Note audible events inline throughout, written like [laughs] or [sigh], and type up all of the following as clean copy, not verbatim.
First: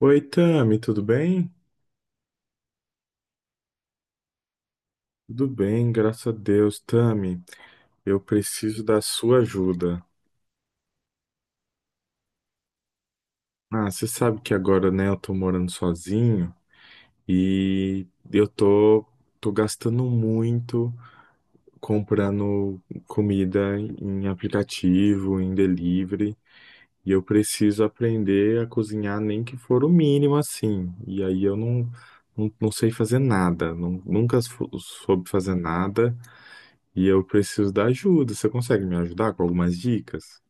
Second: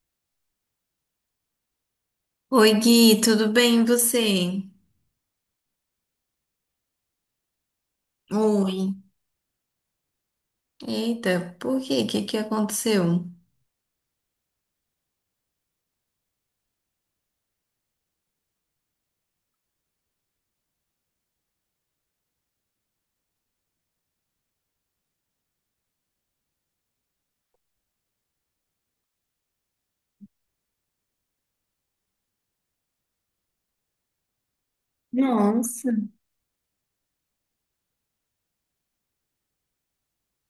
Oi, Tami, tudo bem? Oi, Gui, tudo bem e você? Tudo bem, graças a Deus. Tami, eu Oi. preciso da sua ajuda. Eita, por quê? O que que aconteceu? Você sabe que agora, né, eu tô morando sozinho e eu tô, tô gastando muito comprando comida em aplicativo, em delivery, e eu preciso aprender a cozinhar nem que for o mínimo assim. E aí eu não, não, não sei fazer nada, não, nunca soube fazer Nossa, nada. E eu preciso da ajuda. Você consegue me ajudar com algumas dicas?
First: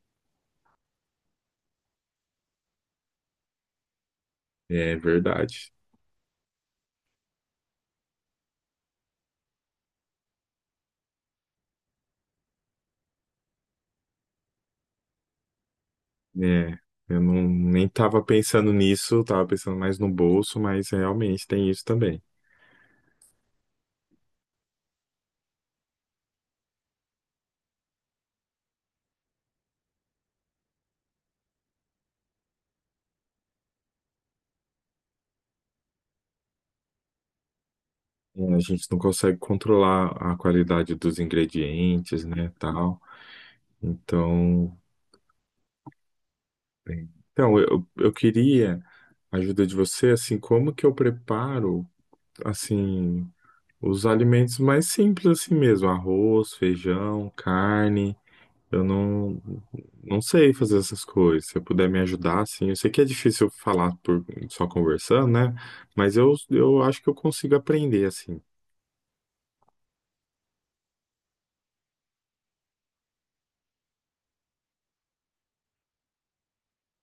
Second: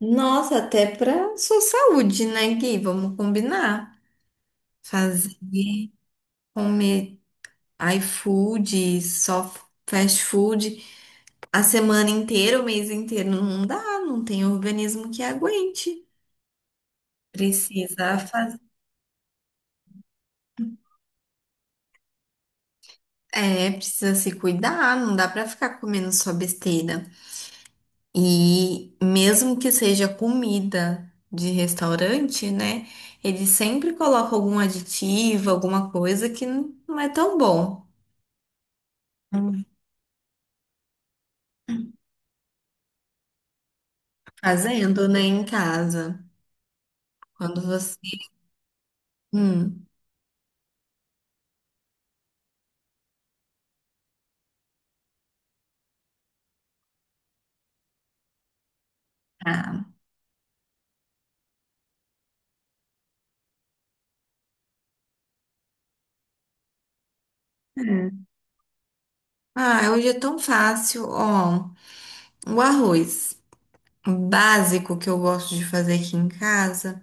Nossa, até pra sua saúde, né, Gui? Vamos combinar. É Fazer, verdade. comer iFood, só fast food, a semana inteira, o mês inteiro, não dá, não tem organismo que aguente. É, eu não, nem Precisa estava fazer, pensando nisso, tava pensando mais no bolso, mas realmente tem isso também. precisa se cuidar, não dá pra ficar comendo só besteira. E mesmo que seja comida de restaurante, né? Ele sempre coloca algum aditivo, alguma coisa que não é tão bom. É, a gente não consegue Hum. controlar a qualidade dos ingredientes, né, tal. Então, Fazendo, né, em casa. bem, então Quando eu, eu você. queria a ajuda de Hum, você, assim, como que eu preparo, assim, os alimentos mais simples assim mesmo, arroz, feijão, carne. Eu não, tá. não sei fazer essas coisas. Se eu puder me ajudar, assim, eu sei que é difícil falar por só conversando, né? Mas eu acho que eu consigo aprender assim. Ah, hoje é tão fácil. Ó, o arroz básico que eu gosto de fazer aqui em casa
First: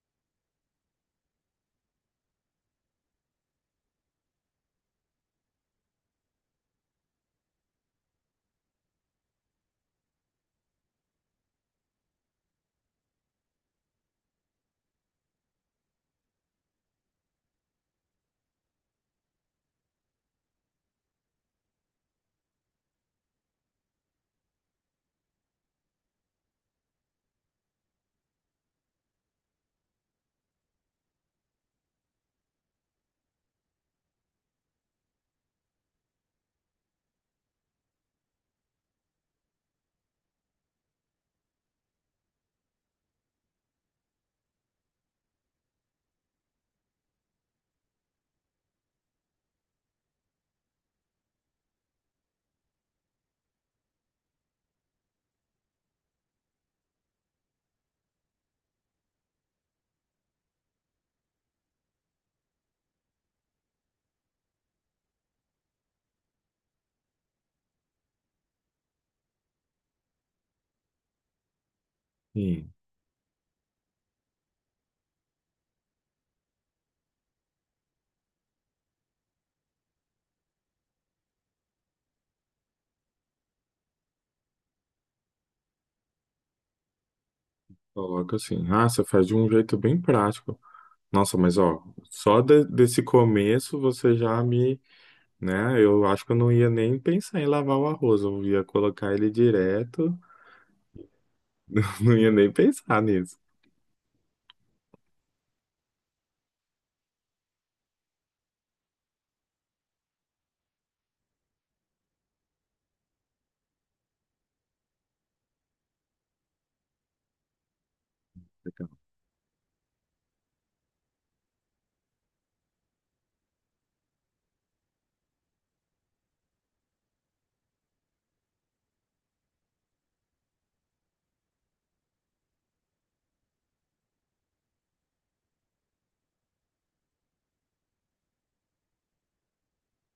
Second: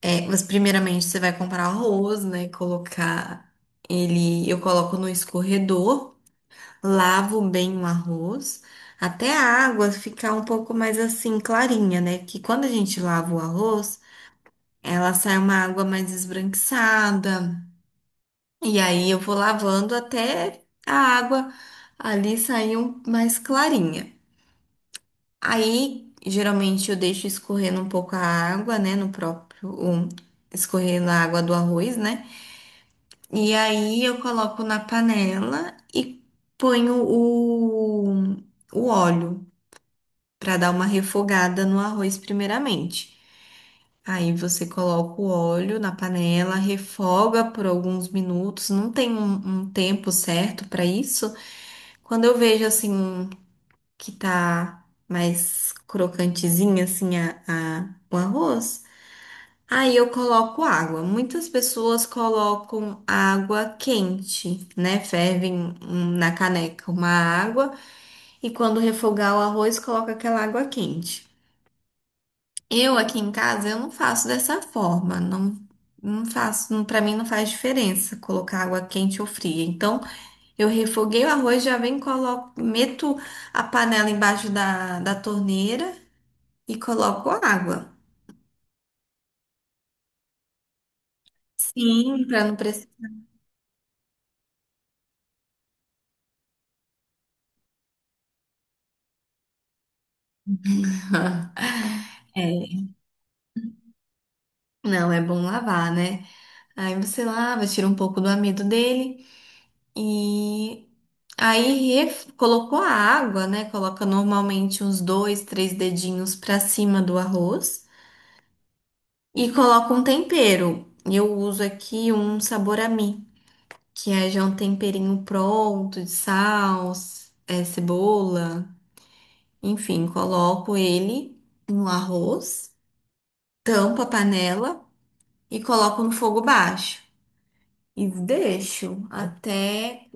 é, mas primeiramente você vai comprar arroz, né? Colocar ele, eu coloco no escorredor. Lavo bem o arroz, até a água ficar um pouco mais assim clarinha, né? Que quando a gente lava o arroz, ela sai uma água mais esbranquiçada. E aí eu vou lavando até a água ali sair mais clarinha. Aí, geralmente eu deixo escorrendo um pouco a água, né, no próprio escorrendo a água do arroz, né? E aí eu coloco na panela e ponho o óleo, para dar uma refogada no arroz primeiramente. Aí você coloca o óleo na panela, refoga por alguns minutos, não tem um tempo certo para isso. Quando eu vejo assim um que tá mais crocantezinha assim o arroz, aí eu coloco água. Muitas pessoas colocam água quente, né? Fervem na caneca uma água e quando refogar o arroz, coloca aquela água quente. Sim, Eu aqui em casa eu não faço dessa forma, não, não faço, não, para mim não faz diferença colocar água quente ou fria. Então eu refoguei o arroz, já venho e coloco, meto a panela embaixo da torneira e coloco a água. coloca assim. Ah, você faz de um jeito bem prático. Nossa, mas ó, Sim, só para não precisar. desse começo você já me, né? Eu acho que eu não ia nem pensar em lavar o arroz. Eu ia colocar ele direto, [laughs] não ia nem É, pensar nisso. não, é bom lavar, né? Aí você lava, tira um pouco do amido dele e aí colocou a água, né? Coloca normalmente uns dois, três dedinhos para cima do arroz. E coloco um tempero. Eu uso aqui um sabor a mim, que é já um temperinho pronto de sal, cebola, enfim, coloco ele no arroz, tampo a panela e coloco no fogo baixo e deixo até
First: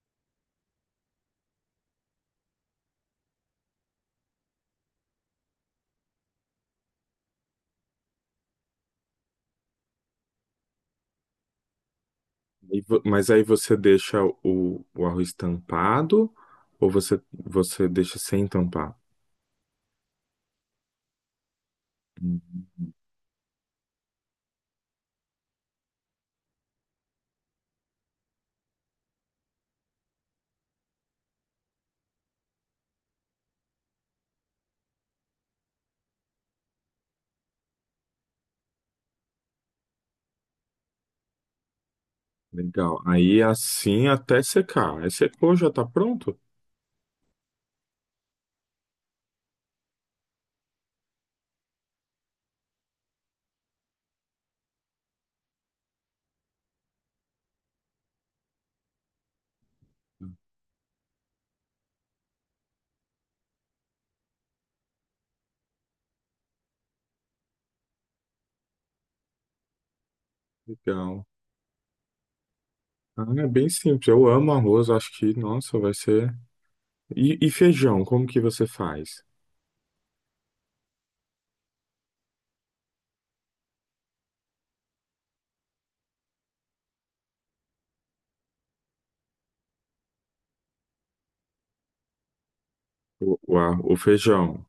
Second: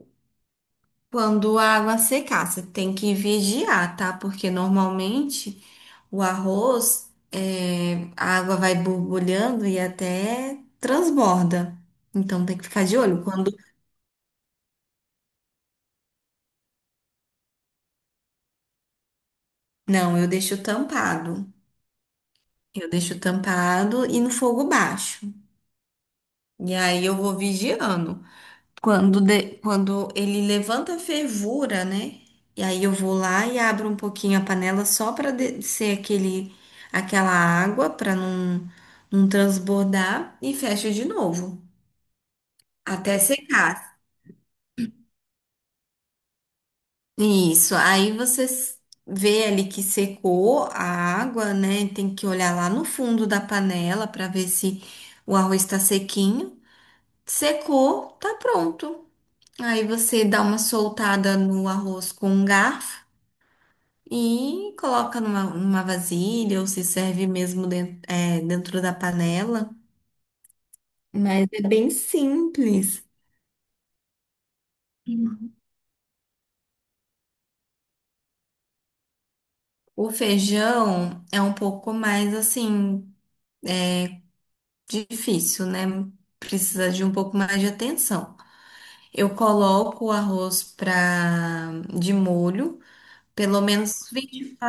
quando a água secar. Você tem que vigiar, tá? Porque normalmente o arroz, a água vai borbulhando e até transborda. Então tem que ficar de olho. Mas aí Quando você deixa o arroz tampado ou você deixa sem tampar? não, eu deixo tampado. Hum, Eu deixo tampado e no fogo baixo. E aí eu vou vigiando. Quando ele levanta a fervura, né? E aí eu vou lá e abro um pouquinho a panela só para descer aquele, aquela água para não, não transbordar e fecho de novo Legal. até Aí secar. assim até secar. Aí secou, já tá pronto? Isso, aí você vê ali que secou a água, né? Tem que olhar lá no fundo da panela para ver se o arroz está sequinho. Secou, tá pronto. Aí você dá uma soltada no arroz com um garfo e coloca numa vasilha ou se serve mesmo dentro, da panela. Legal. Mas é bem simples. Ah, é bem simples. Eu amo arroz, acho que, nossa, vai ser. E feijão, como que você faz? O feijão é um pouco mais assim. Difícil, né? Precisa de um pouco mais de atenção. Eu coloco o arroz de molho, pelo O menos 20, feijão.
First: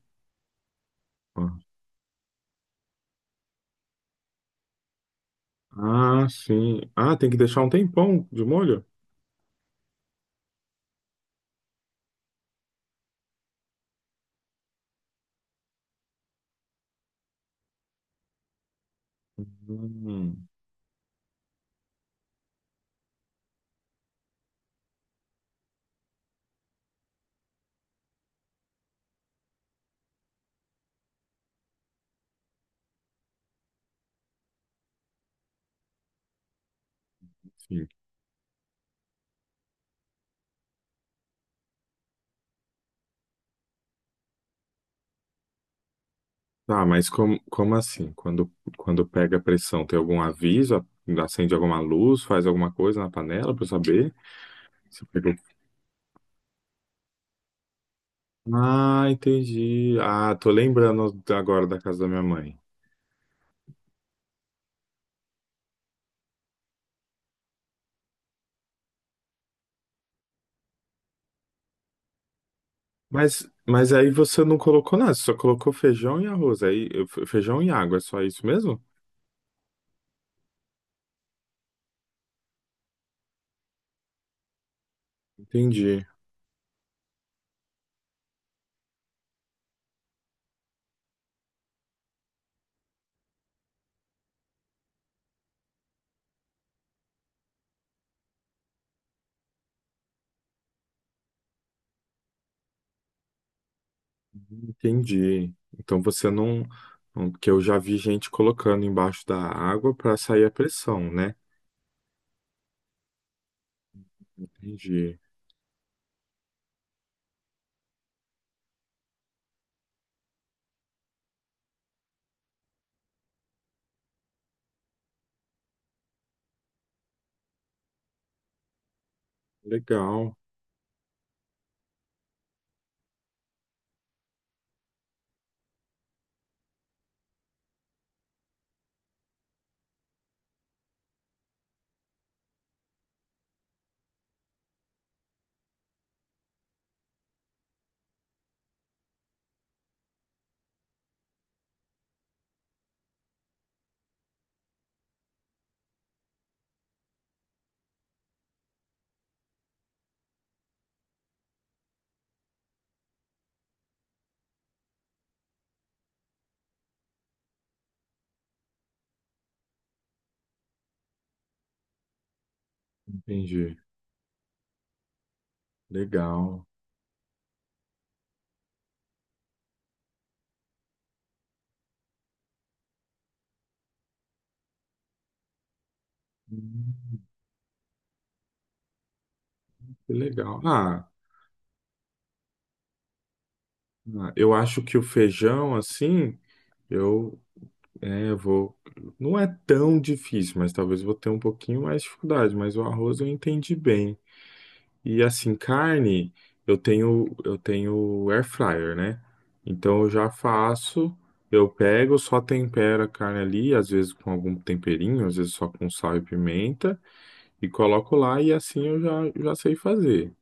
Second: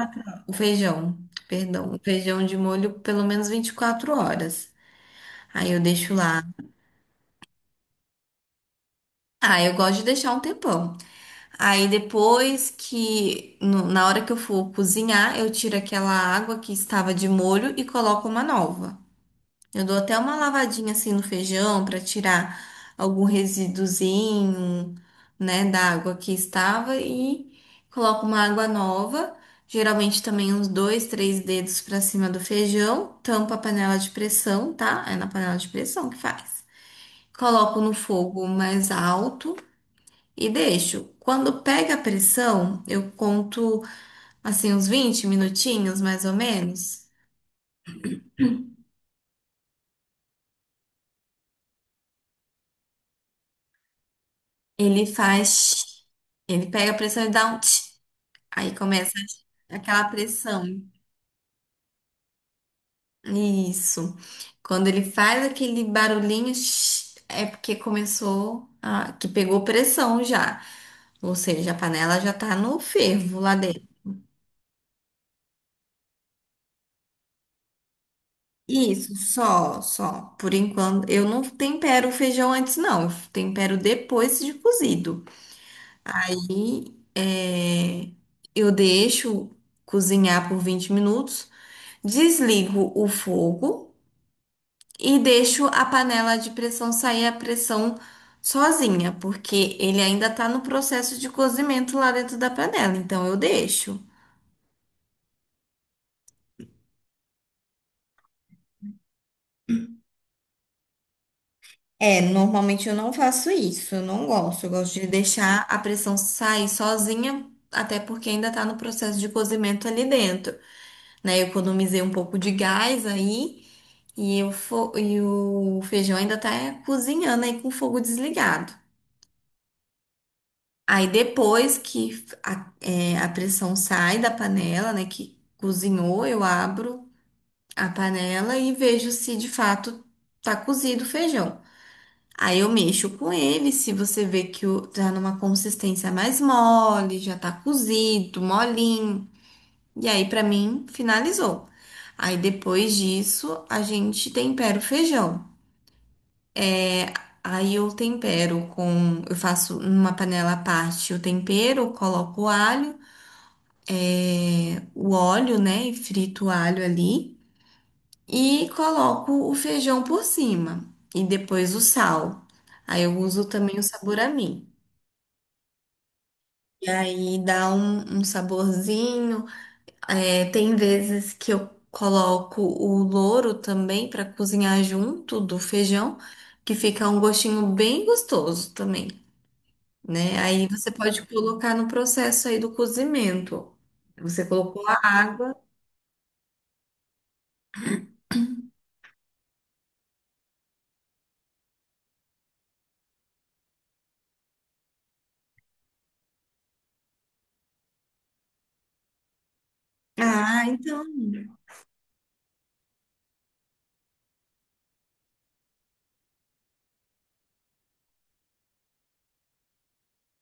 o feijão, perdão, o feijão de molho pelo menos 24 horas. Aí eu deixo Ah, ah, lá. sim. Ah, tem que deixar um tempão de molho? Ah, eu gosto de deixar um tempão. Aí depois que, na hora que eu for cozinhar, eu tiro aquela água que estava de molho e coloco uma nova. Eu dou até uma Hum. lavadinha assim no feijão para tirar algum resíduozinho, né, da água que estava e coloco uma água nova, geralmente também uns dois, três dedos para cima do feijão, tampo a panela de pressão, tá? É na panela de pressão que faz. Coloco no fogo mais alto e deixo. Quando pega a pressão, eu conto assim uns 20 minutinhos mais ou Tá, menos. mas como assim? Quando pega a pressão, tem algum aviso? Acende alguma luz? Faz alguma coisa na panela para eu saber? Se Ele pegou. faz, ele pega a pressão e dá um tch. Aí Ah, começa entendi. aquela Ah, tô pressão. lembrando agora da casa da minha mãe. Isso. Quando ele faz aquele barulhinho, shh, é porque começou que pegou pressão já. Ou seja, a panela já tá no fervo lá dentro. Mas aí você não colocou nada, você só colocou feijão e arroz. Aí, feijão e água, é só isso mesmo? Isso, só, só. Por enquanto, eu não tempero o feijão antes, não. Eu tempero depois de cozido. Entendi, E é, eu deixo cozinhar por 20 minutos, desligo o fogo. E deixo a panela de pressão sair a pressão sozinha, porque ele ainda tá no processo de cozimento lá dentro da panela, então eu deixo. entendi. Então você Porque eu já vi gente colocando embaixo da água para sair a pressão, né? É, normalmente eu não faço isso, eu não gosto, eu gosto de Entendi. deixar a pressão sair sozinha, até porque ainda tá no processo de cozimento ali dentro, né? Eu economizei um pouco de gás aí e o feijão ainda tá cozinhando aí com o fogo desligado. Legal, Aí depois que a pressão sai da panela, né, que cozinhou, eu abro a panela e vejo se de fato tá cozido o feijão. Aí eu mexo com ele, se você vê que tá numa consistência mais mole, já tá cozido, molinho. E aí pra mim finalizou. Aí depois disso, a gente tempera o feijão. É, Aí eu tempero eu faço numa panela à parte o tempero, coloco o alho, o óleo, né? E frito o alho ali. E coloco o feijão por cima. E depois o sal. Aí eu uso entendi. também o saburami. Legal. E aí dá um saborzinho. É, tem vezes que eu coloco o louro também para cozinhar junto do feijão, que fica um Hum. gostinho bem gostoso também, Que né? legal. Aí você Ah, pode colocar no processo aí do cozimento. ah, Você eu acho colocou que a o água. feijão, assim, eu é, eu vou. Não é tão difícil, mas talvez eu vou ter um pouquinho mais de dificuldade. Mas o arroz eu entendi bem. E assim, carne, eu tenho air fryer, né? Então eu já Ah, então. faço, eu pego, só tempero a carne ali, às vezes com algum temperinho, às vezes só com sal e pimenta, e coloco lá e assim já sei fazer.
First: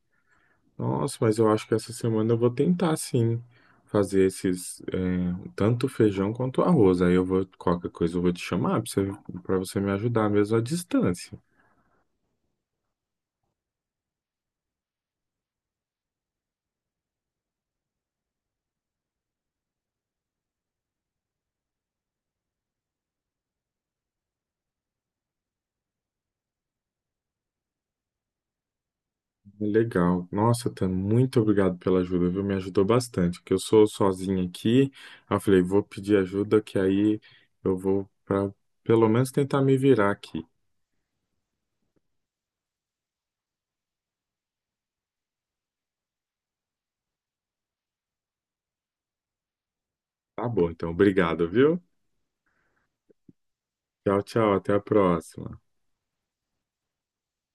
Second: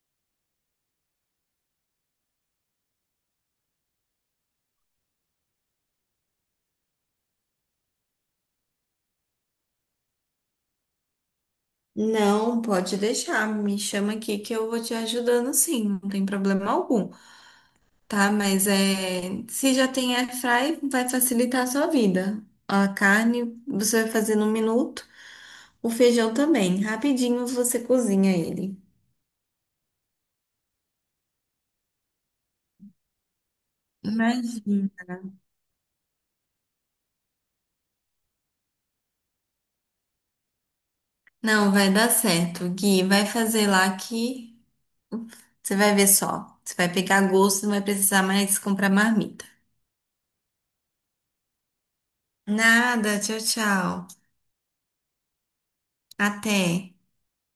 Nossa, mas eu acho que essa semana eu vou tentar sim fazer esses é, tanto feijão quanto arroz. Aí eu vou, qualquer coisa eu vou te chamar para você, pra você me ajudar mesmo à distância. Não, pode deixar, me chama aqui que eu vou te ajudando sim, não tem problema algum, tá? Mas se já tem airfry, vai facilitar a sua vida. A carne você vai fazer num minuto, o feijão também, rapidinho você cozinha ele. Legal. Nossa, Tan, muito obrigado pela ajuda, viu? Me ajudou bastante. Que eu sou sozinho aqui. Imagina. Aí eu falei, vou pedir ajuda, que aí eu vou para pelo menos tentar me virar aqui. Não, vai dar certo, Gui, vai fazer lá que você vai ver só. Você vai pegar gosto, não vai precisar mais comprar marmita. Tá bom, então, obrigado, viu? Nada, tchau, tchau. Tchau, tchau, até a próxima. Até.